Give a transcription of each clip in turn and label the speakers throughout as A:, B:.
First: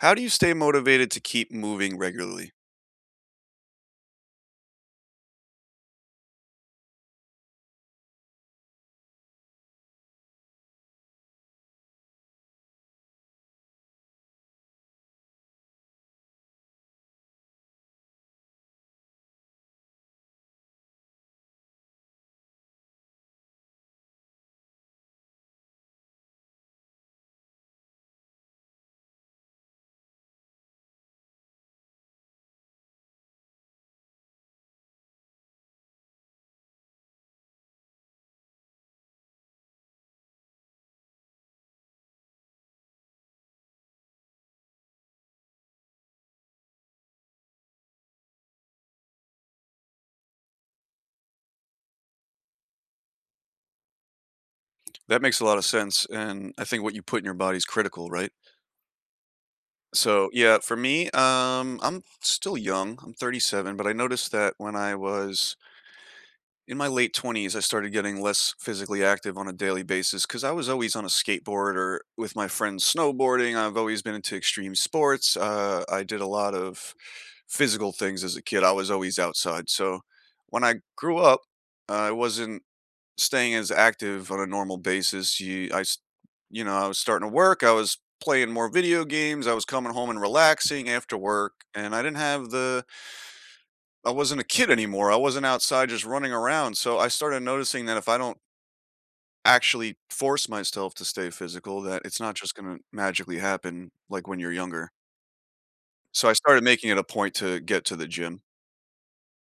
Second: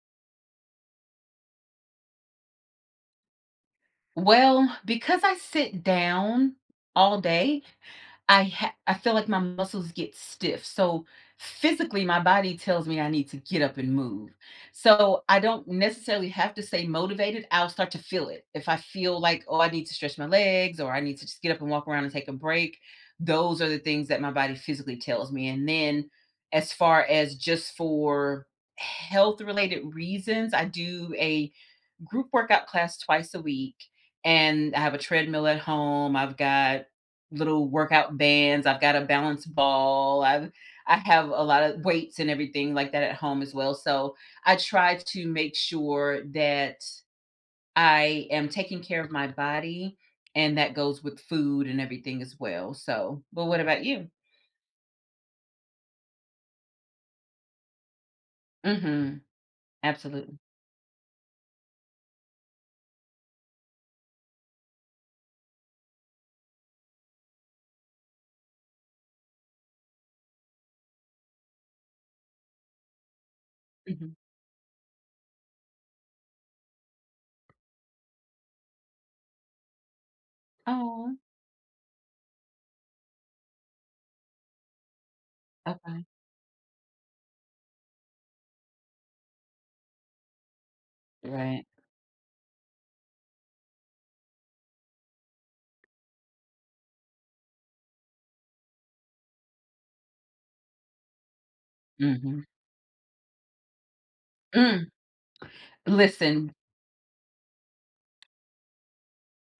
A: How do you stay motivated to keep moving regularly?
B: Well, because I sit down all day, I ha I feel like my muscles get stiff, so physically, my body tells me I need to get up and move. So, I don't necessarily have to stay motivated, I'll start to feel it. If I feel like, "Oh, I need to stretch my legs or I need to just get up and walk around and take a break," those are the things that my body physically tells me and then, as far as just for health-related reasons, I do a group workout class twice a week, and I have a treadmill at home, I've got little workout bands, I've got a balance ball, I've I have a lotta weights and everything like that at home, as well, so, I try to make sure that I am taking care of my body, and that goes with food and everything as well, so But what about you?
A: That makes a lotta sense and I think what you put in your body is critical, right?
B: Mhm.
A: So,
B: Absolutely.
A: yeah, for me, um, I'm still young, I'm 37 but I noticed that when I was in my late 20s, I started getting less physically active on a daily basis 'cause I was always on a skateboard or with my friends snowboarding, I've always
B: Mhm.
A: been into extreme sports, uh, I did a lot of physical things as a kid, I was always outside, so, when I
B: Aw.
A: grew up, I wasn't staying as active on a normal basis, you I s
B: Okay.
A: You know, I was starting to work, I was playing more video games, I was coming home and relaxing after work.
B: Right.
A: And I didn't have the I wasn't a kid anymore, I wasn't outside just running around, so I started noticing that if I don't actually force myself to stay physical, that it's not
B: Mhm.
A: just gonna magically happen like when you're
B: Mm.
A: younger. So I
B: Listen
A: started making it a point to get to the gym.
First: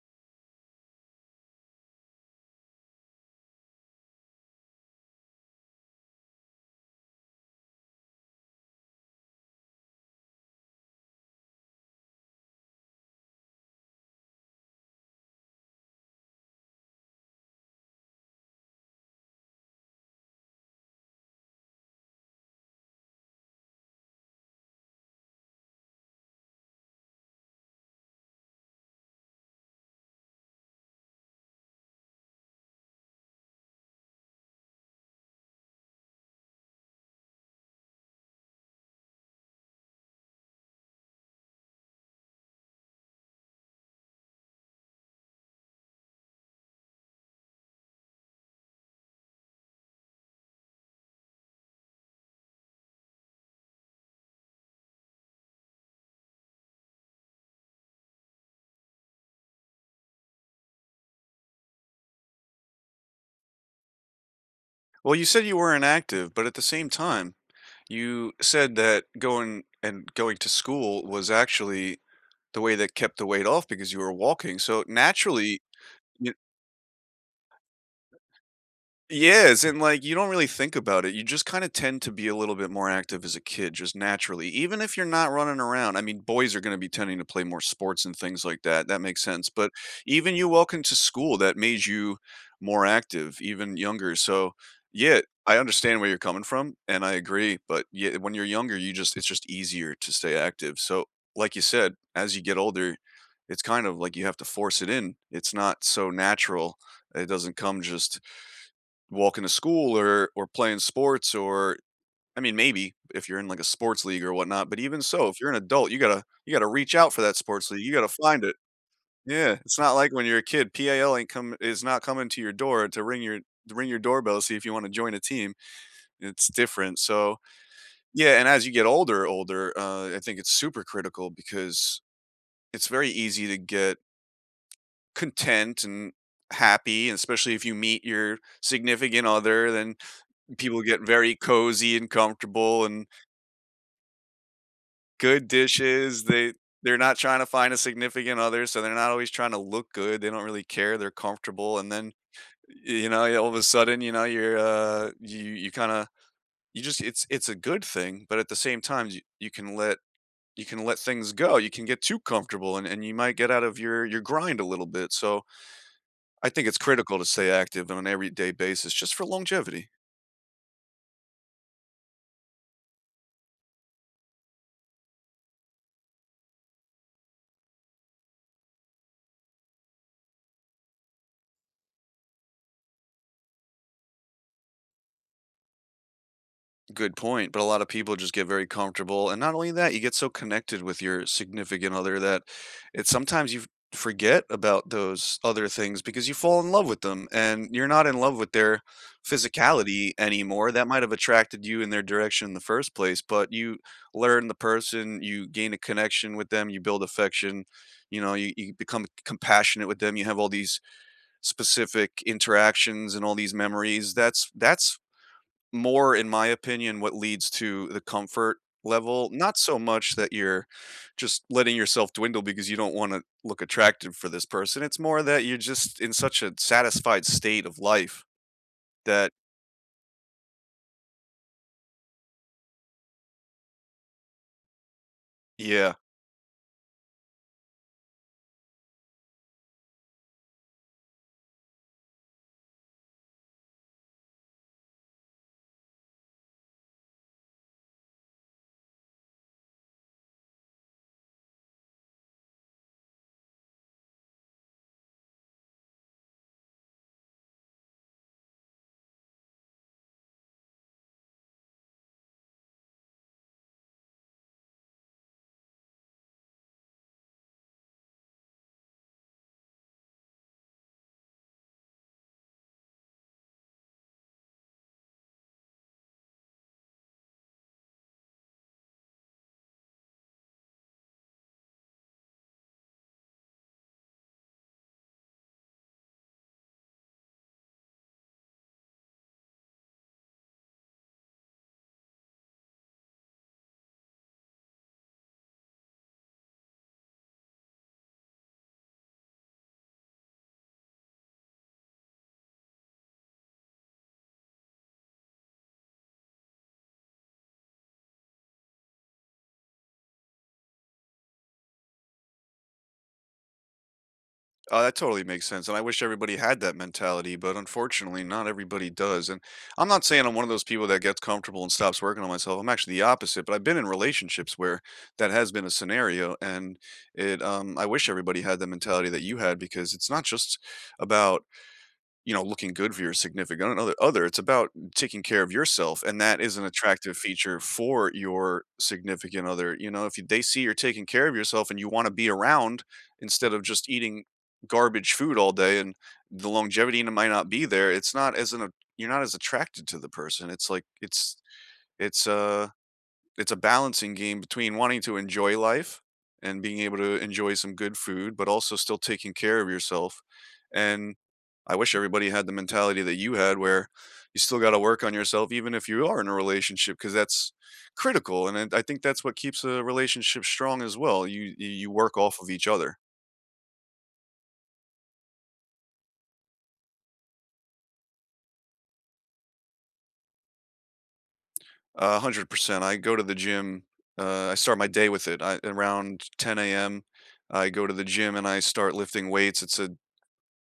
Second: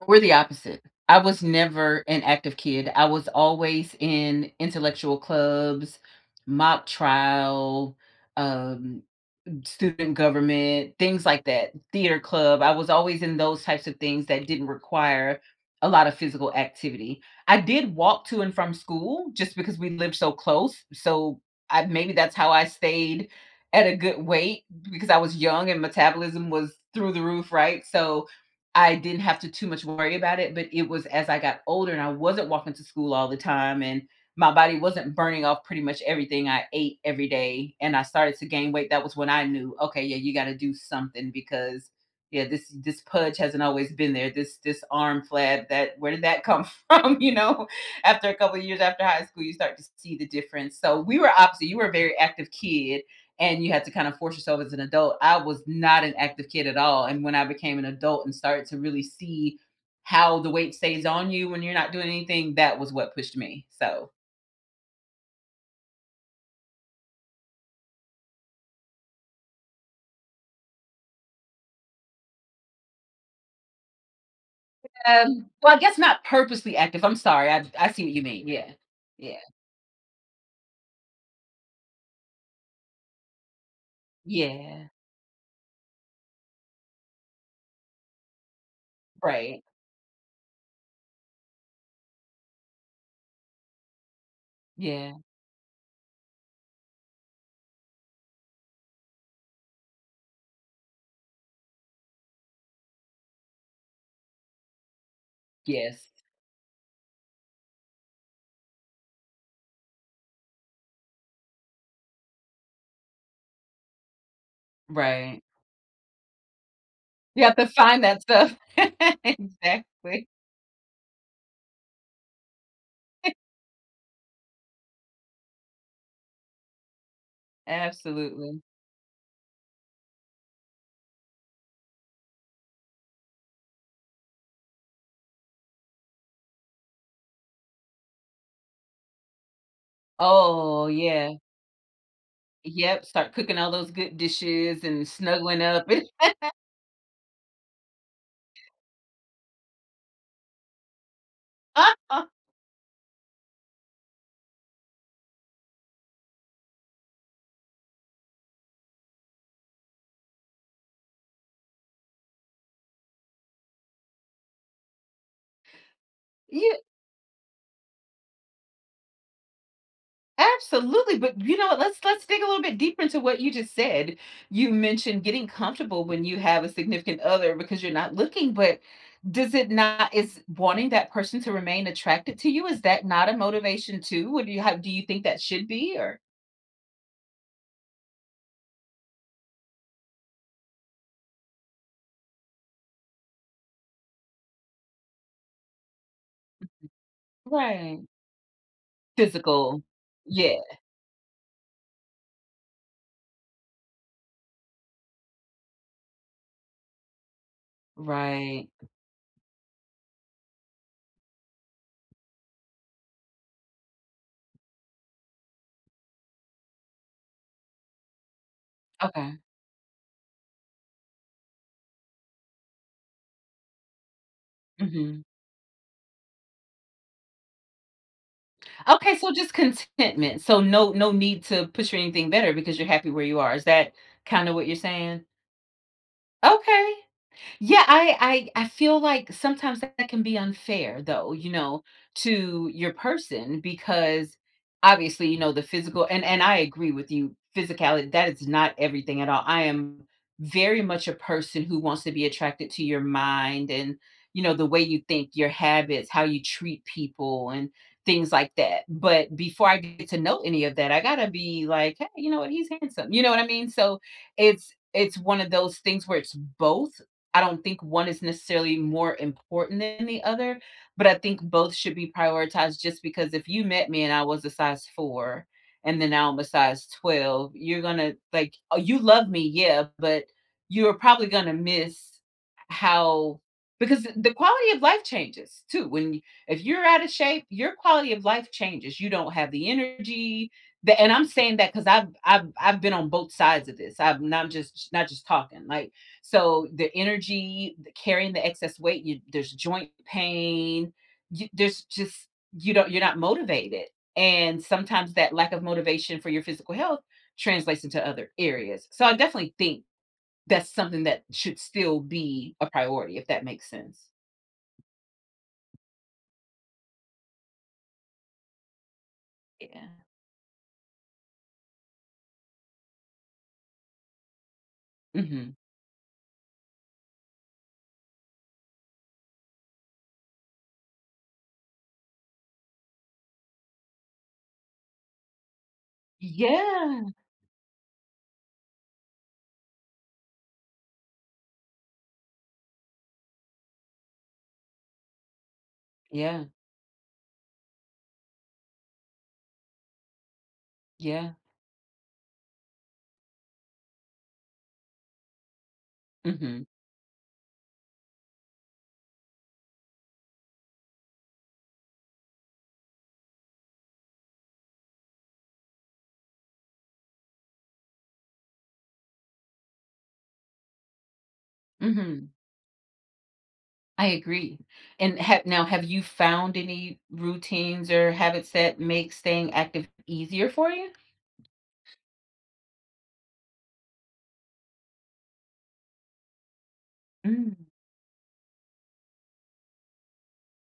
B: We're the opposite, I was never an active kid, I was always in intellectual clubs, mock trial, um, m student government, things like that theater club, I was always in those types of things that didn't require a lotta physical activity. I did walk to and from school just because we lived so close, so I maybe that's how I stayed at a good weight b because I was young and metabolism was through the roof, right? So, I didn't have to too much worry about it, but it was as I got older, and I wasn't walking to school all the time, and my body wasn't burning off pretty much everything I ate every day, and I started to gain weight, that was when I knew, "Okay, yeah, you gotta do something because yeah, this this pudge hasn't always been there, this this arm flab that where did that come from?" You know? After a couple years after high school, you start to s see the difference, so, we were opposite, you were a very active kid, and you had to kind of force yourself as an adult, I was not an active kid at all, and when I became an adult and started to really see how the weight stays on you when you're not doing anything, that was what pushed me, so
A: Well, you said you were inactive, but at the same time, you said that going and going to school was, actually the way that kept the weight off because you were walking, so,
B: Um,
A: naturally,
B: well, I guess not
A: y
B: purposely active, I'm sorry, I I see what you mean, yeah. Yeah.
A: Yes, and, like, you don't really think about it, you just kinda tend to be a little bit more active as a kid, just naturally, even
B: Yeah.
A: if you're not running around, I mean, boys are gonna be tending to play more sports and things like that, that makes sense,
B: Right.
A: but even you walking to school, that made you more active, even younger, so,
B: Yeah.
A: yeah, I understand where you're coming from and I agree, but ye uh, when you're younger, you just it's just easier to stay active, so, like you said, as you get older, it's kind of like you have to force it in, it's not so
B: Yes.
A: natural, it doesn't come just walking to school or or playing sports or I mean, maybe, if you're in, like, a sports league or whatnot, but even so, if
B: Right.
A: you're an adult, you gotta you gotta reach out for that
B: You have to
A: sports league, you
B: find
A: gotta
B: that
A: find
B: stuff.
A: it. Yeah, it's not like when
B: Exactly.
A: you're a kid, PAL ain't come is not coming to your door to ring your to ring your doorbell, see if you wanna join a team. It's different, so yeah, and
B: Absolutely.
A: as you get older, older, uh, I think it's super critical because it's very easy to get content and happy, especially if you meet your significant other, then people
B: Oh,
A: get very
B: yeah.
A: cozy, and comfortable,
B: Yep,
A: and
B: start cooking all those good dishes and
A: Good
B: snuggling up.
A: dishes, they they're not trying to find a significant other, so they're not always tryna look good, they don't really care, they're comfortable, and then, y you know, all of a sudden, you know, you're, uh you you kinda, you just it's it's a good thing, but at the same times you you can let you can let things go, you can get too comfortable and and you might get out of your your grind a little bit, so, I think it's
B: Yea
A: critical to stay active on an everyday basis just for longevity.
B: Absolutely, but, you know, let's let's dig a little bit deeper into what you just said. You mentioned getting comfortable when you have a significant other because you're not looking, but does it not is wanting that person to remain attracted to you, is that not a motivation too? What do you have do you think that should be or
A: Good point, but a lot of people just get very comfortable, and not only that, you get so connected with your significant other that it's sometimes you forget about those other things because you fall
B: M
A: in love with them,
B: m.
A: and you're not
B: Right.
A: in love with their
B: Physical.
A: physicality
B: Yeah.
A: anymore. That might have attracted you in their direction in the first place, but you learn the person, you gain a connection with them, you build affection, you know, you
B: Right.
A: you become c compassionate with them, you have all these specific interactions and all these memories. That's that's more in my opinion what leads to the comfort level.
B: Okay.
A: Not so much that you're just letting yourself dwindle because you don't want to look attractive for this person. It's more
B: Mhm.
A: that you're just in such a satisfied state of life
B: Okay.
A: that
B: So just contentment. So no no need to push for anything better because you're happy where you are. Is that kinda what you're saying?
A: Yeah.
B: Okay. Yeah, I I I feel like sometimes that can be unfair, though, you know, to your person, because, obviously, you know, the physical and and I agree with you, physicality; that is not everything at all, I am very much a person who wants to be attracted to your mind and, you know, the way you think, your habits, how you treat people, and things like that, but before I get to know any of that, I gotta be like, "Hey, you know what, he's handsome." You know what I mean? So it's it's one of those things where it's both. I don't think one is necessarily more important than the other, but I think both should be prioritized just because if you met me and I was a size 4, and then now I'm a size 12, you're gonna like, oh, you love me, yeah, but you're probably gonna miss how because the quality of life changes too when if you're out of shape, your quality of life changes. You don't have the energy, the and I'm saying that 'cause I've I've I've been on both sides of this, I'm not just not just talking, like, so the energy, the carrying the excess weight, you there's joint pain, you there's just you don't you're not motivated, and sometimes that lack of motivation for your physical health translates into other areas so, I definitely think that's something that should still be a priority, if that makes sense.
A: Oh, that totally makes sense and I wish everybody had that mentality, but unfortunately, not everybody does. And I'm
B: Yeah.
A: not saying I'm one of those people that gets comfortable and stops working on myself, I'm actually the opposite, but I've been in relationships where that has
B: Mhm.
A: been a scenario, and it, um I wish everybody had the mentality that you had because it's not just about, you know, looking good for your significant, uh uh, other, it's about taking care of yourself, and that is an
B: Yeah.
A: attractive feature for your significant other, you know? If y they see you're taking care of yourself and you wanna be around, instead of just eating garbage food all day and
B: Yeah.
A: the longevity n might not be there, it's not as an a you're not as attracted to the person, it's like,
B: Yeah.
A: it's it's a it's a balancing game between wanting to enjoy life and
B: Mhm.
A: being able to enjoy some good food, but also still taking care of yourself, and I wish everybody had the mentality that you had, where you still gotta work on yourself even if you are in a relationship, 'cause that's critical, and and I think that's what keeps a relationship strong as well, you you you work
B: Mhm.
A: off of each other.
B: I agree, and have now, have you found any routines or habits that make staying active easier for you?
A: 100%, I go to the gym uh, I start my day with it, I around 10AM,
B: Mm.
A: I go to the gym and I start lifting weights, it's a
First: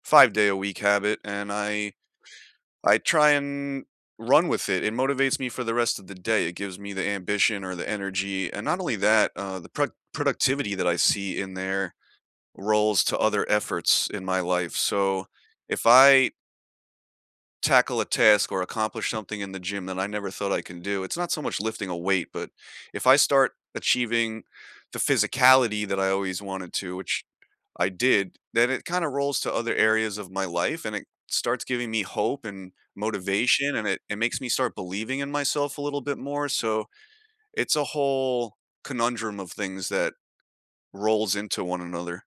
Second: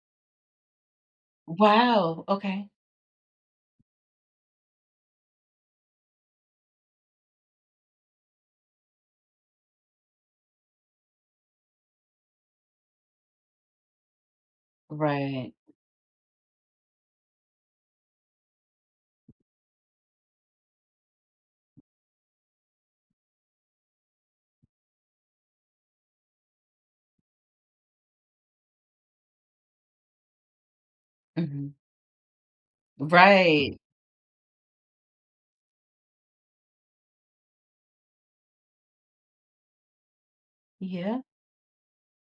A: 5 day a week habit, and I
B: Wow, okay.
A: I try and run with it, it motivates me for the rest of the day, it gives me the ambition or the energy, and not only that, uh, the pro productivity that I see in there rolls to other efforts in my life, so
B: Right.
A: if I tackle a task or accomplish something in the gym that I never thought I can do, it's not so much lifting a weight, but if I start achieving the physicality that I always wanted to- which, I did- then it kinda rolls to other areas of my life and it starts
B: Mhm.
A: giving me hope, and motivation,
B: Right.
A: and it it makes me start believing in myself a little bit more, so it's a whole conundrum of things that
B: Yeah.
A: rolls into one another.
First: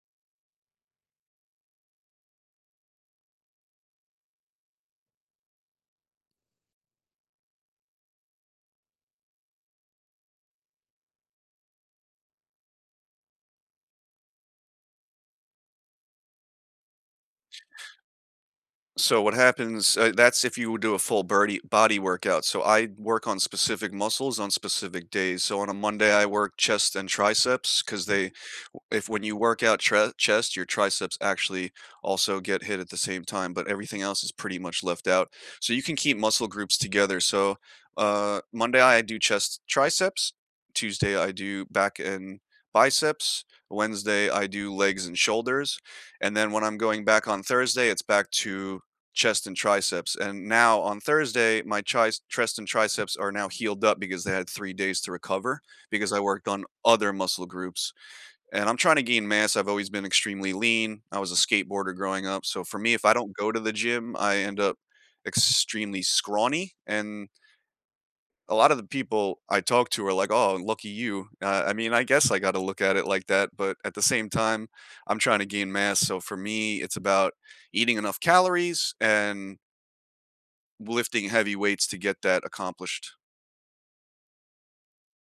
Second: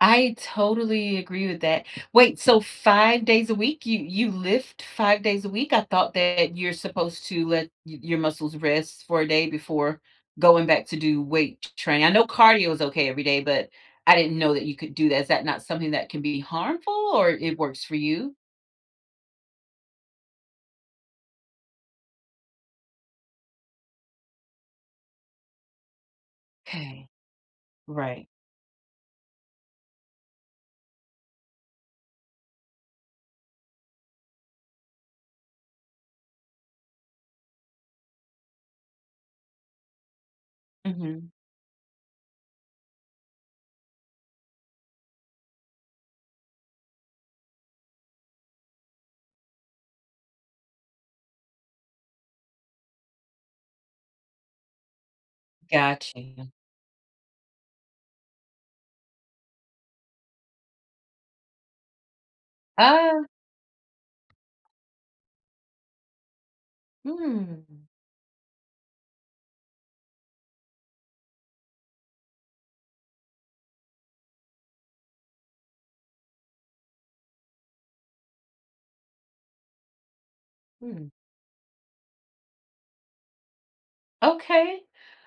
B: I totally agree with that wait, so 5 days a week? You you lift 5 days a week? I thought that you're supposed to let y your muscles rest for a day before going back to do weight t training? I know cardio is okay every day, but I didn't know that you could do that, is that not something that can be harmful, or it works for you?
A: So, what happens eh, that's if you would do a full birdie body workout, so I work on specific muscles on specific days, so on a Monday, I work chest
B: 'Kay.
A: and triceps 'cause
B: Right.
A: they w if when you work out chre chest, your triceps actually, also get hit at the same time, but everything else is pretty much left out, so you can keep muscle groups together, so, uh, Monday, I do chest, triceps. Tuesday, I
B: Mhm.
A: do back and biceps. Wednesday, I do legs and shoulders, and then when I'm going back on Thursday, it's back to chest and triceps, and now, on Thursday, my tries chest and triceps are now healed up because they had 3 days to recover because
B: Got
A: I worked
B: you.
A: on other muscle groups. And, I'm tryna gain mass, I've always been extremely lean, I was a skateboarder growing up, so for me, if I
B: Uh
A: don't go to the gym, I end up extremely scrawny, and
B: Mm.
A: a lot of the people I talk to are like, “Oh, lucky you.” I I mean, I guess I got to look at it like that, but at the same time, I'm trying to gain mass, so for me, it's about eating enough calories and
B: Hmm.
A: lifting heavy weights to get that accomplished.
B: Okay.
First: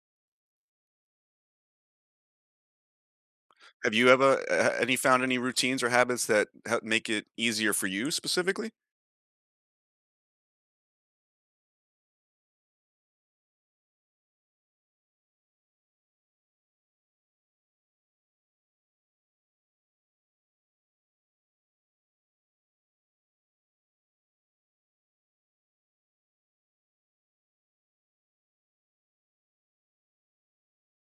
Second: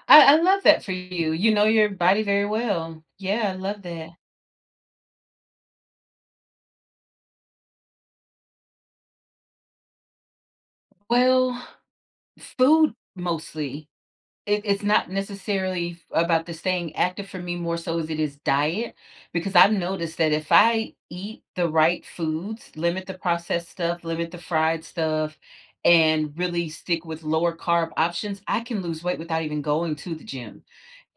B: I I love that for you, you know your body very well. Yeah, I love
A: Have you
B: that.
A: ever eh, have any found any routines or habits that he make it easier for you, specifically?
B: Well, food mostly. It it's not, necessarily f about the staying active for me, more so as it is diet because I've noticed that if I eat the right foods, limit the processed stuff, limit the fried stuff, and really stick with lower carb options, I can lose weight without even going to the gym.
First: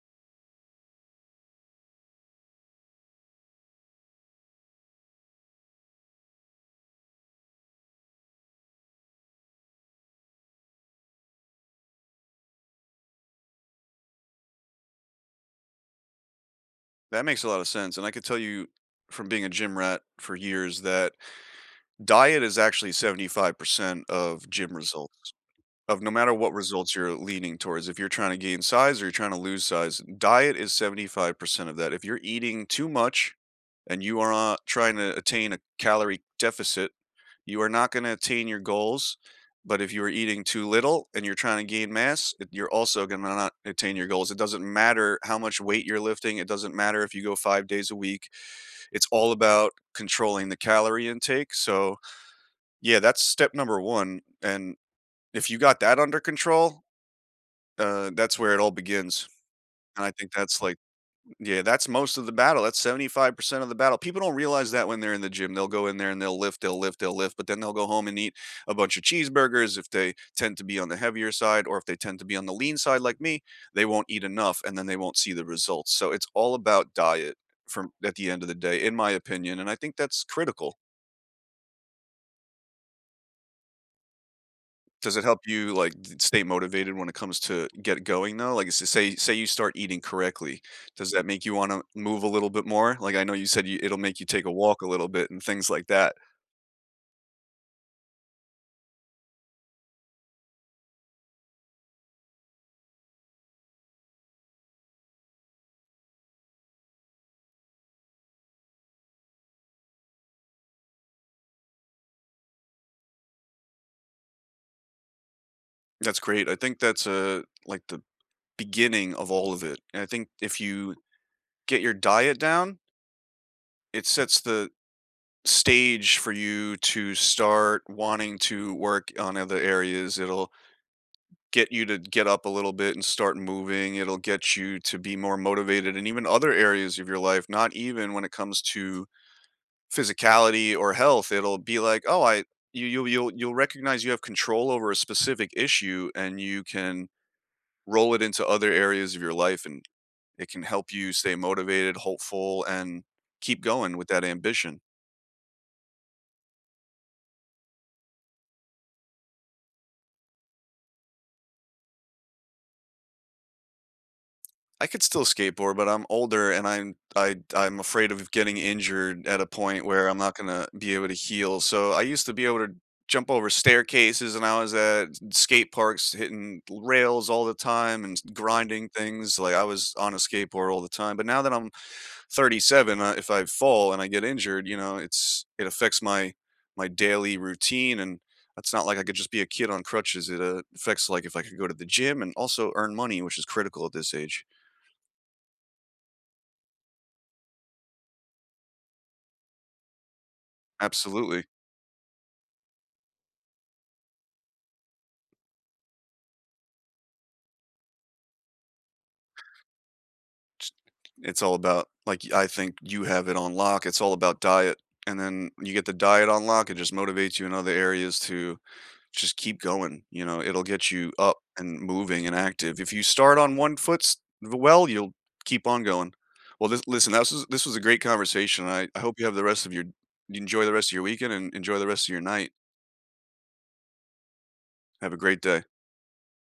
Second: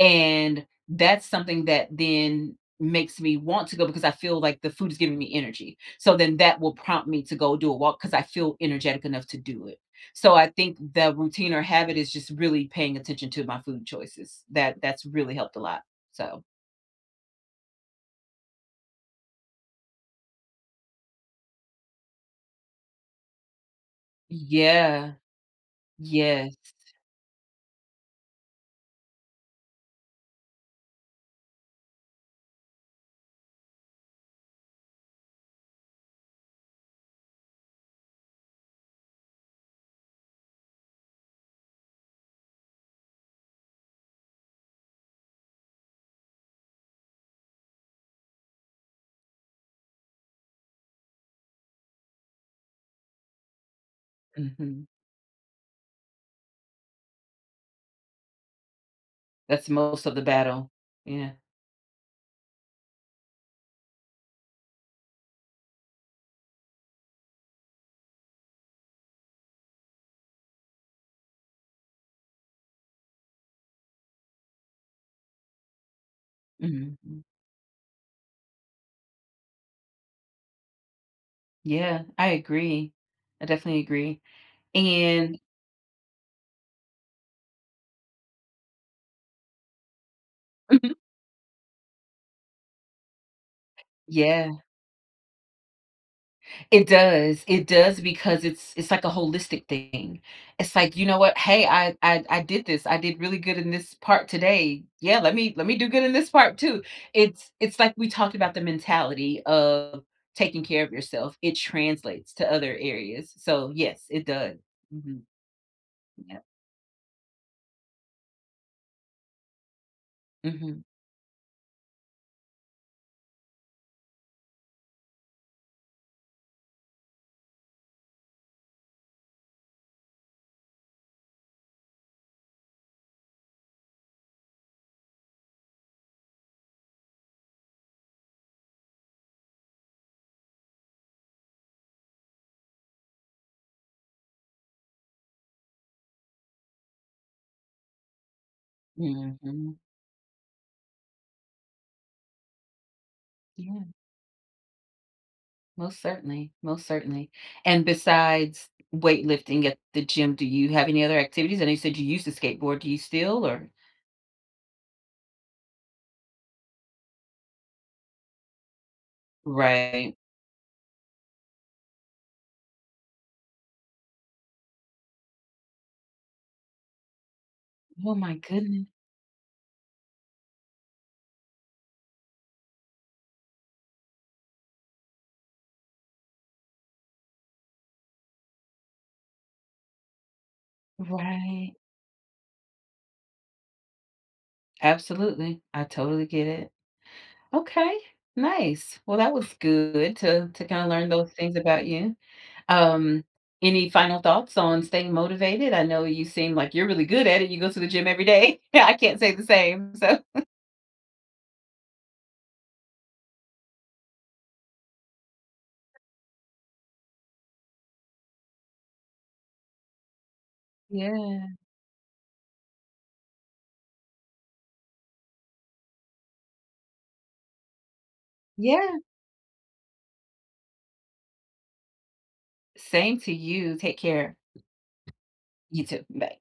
B: And, that's something that then makes me want to go because I feel like the food is giving me energy, so then that will prompt me to go do a walk, 'cause I feel energetic enough to do it. So, I think the routine or habit is just really paying attention to my food choices, that that's really helped a lot, so
A: That makes a lotta sense, and I could tell you- from being a gym rat for years- that diet is actually 75% of gym
B: Yeah.
A: results. Of no matter what
B: Yes.
A: results you're leaning towards, if you're trying to gain size or tryna lose size, diet is 75% of that, if you're eating too much and you are not tryna attain a calorie deficit, you are not gonna attain your goals. But, if you are eating too little and you're tryna gain mass, you're also gonna not attain your goals, it doesn't matter how much weight you're lifting, it doesn't matter if you go 5 days a week. It's all about controlling the calorie intake, so yeah, that's step number 1 and
B: Mhm.
A: if you got that under control uh, that's where it all begins.
B: That's most
A: And, I
B: of the
A: think that's
B: battle,
A: like
B: yeah.
A: yeah, that's most of the battle, that's 75% of the battle, people don't realize that when they're in the gym, they'll go in there and they'll lift, they'll lift, they'll lift, but then they'll go home and eat a bunch of cheeseburgers if they tend to be on the heavier side, or if they tend to be on the lean side like me, they won't eat enough and then they won't see the results, so it's all about
B: Mhm mm.
A: diet from at the end of the day, in my opinion, and I think that's critical.
B: Yeah. I agree. I definitely agree.
A: Does it
B: And
A: help you, like, d stay motivated when it comes to get going though? Like, s say say you start eating correctly.
B: Mhm.
A: Does that make you wanna move a little bit more? Like, I know you said you- it'll make you take a
B: Yeah.
A: walk a little bit and things like that.
B: It does. It does because it's it's like a holistic thing. It's like, "You know what? Hey. I I I did this. I did really good in this part today. Yeah, let me let me do good in this part too." It's it's like we talked about the mentality of taking care of yourself. It translates to other areas. So, yes, it does. Mhm.
A: That's
B: Yep.
A: great. I think that's, uh, like, the beginning of all of it. And I think if
B: Mhm.
A: you get your diet down it sets the stage for you to start wanting to work on other areas. It'll get you to get up a little bit and start moving, it'll get you to be more motivated, and even other areas of your life, not even when it comes to physicality or health. It'll be like, "Oh, I" you you'll you'll you'll recognize you have control over a specific issue, and you can roll it into other areas of your life,
B: Mhm.
A: and it can help you stay motivated, hopeful, and keep
B: Yeah.
A: going with that ambition.
B: Most certainly. Most certainly. And besides weightlifting at the gym, do you have any other activities? I know you said you used to skateboard. Do you still, or
A: I could still skateboard, but I'm older and I'm I'd I'm afraid of getting injured at a point where
B: Right.
A: I'm not gonna be able to heal. So I used to be able to jump over staircases and I was at s skate parks hitting l rails all the time and
B: Oh
A: s
B: my goodne
A: grinding things. Like, I was on a skateboard all the time, but now that I'm 37, uh, if I fall and I get injured, you know, it's it affects my my daily routine, and it's not like I could just be a kid on crutches. It, uh, affects, like, if I could go to
B: Right.
A: the gym and also earn money, which is critical at this age.
B: Absolutely. I totally get it. Okay, nice. Well, that was good to to kinda learn those
A: Absolutely.
B: things about you. Um, any final thoughts on staying motivated? I know you seem like you're really good at it. You go to the gym every day. I can't say the same. So
A: Ch It's all about like, I think you have it on lock. It's all about diet, and then when you get the diet on lock, it just motivates you in other areas to just keep going, you know? It'll get you up
B: Yeah.
A: and moving and active. If you start on one foot s well, you'll keep on going. Well, this Listen, tha s this was a great conversation. I
B: Yeah.
A: I hope you have the rest of your you enjoy the rest of your weekend, and enjoy the rest of your night.
B: Same to you. Take care.
A: Have a great day.
B: You too. Bye.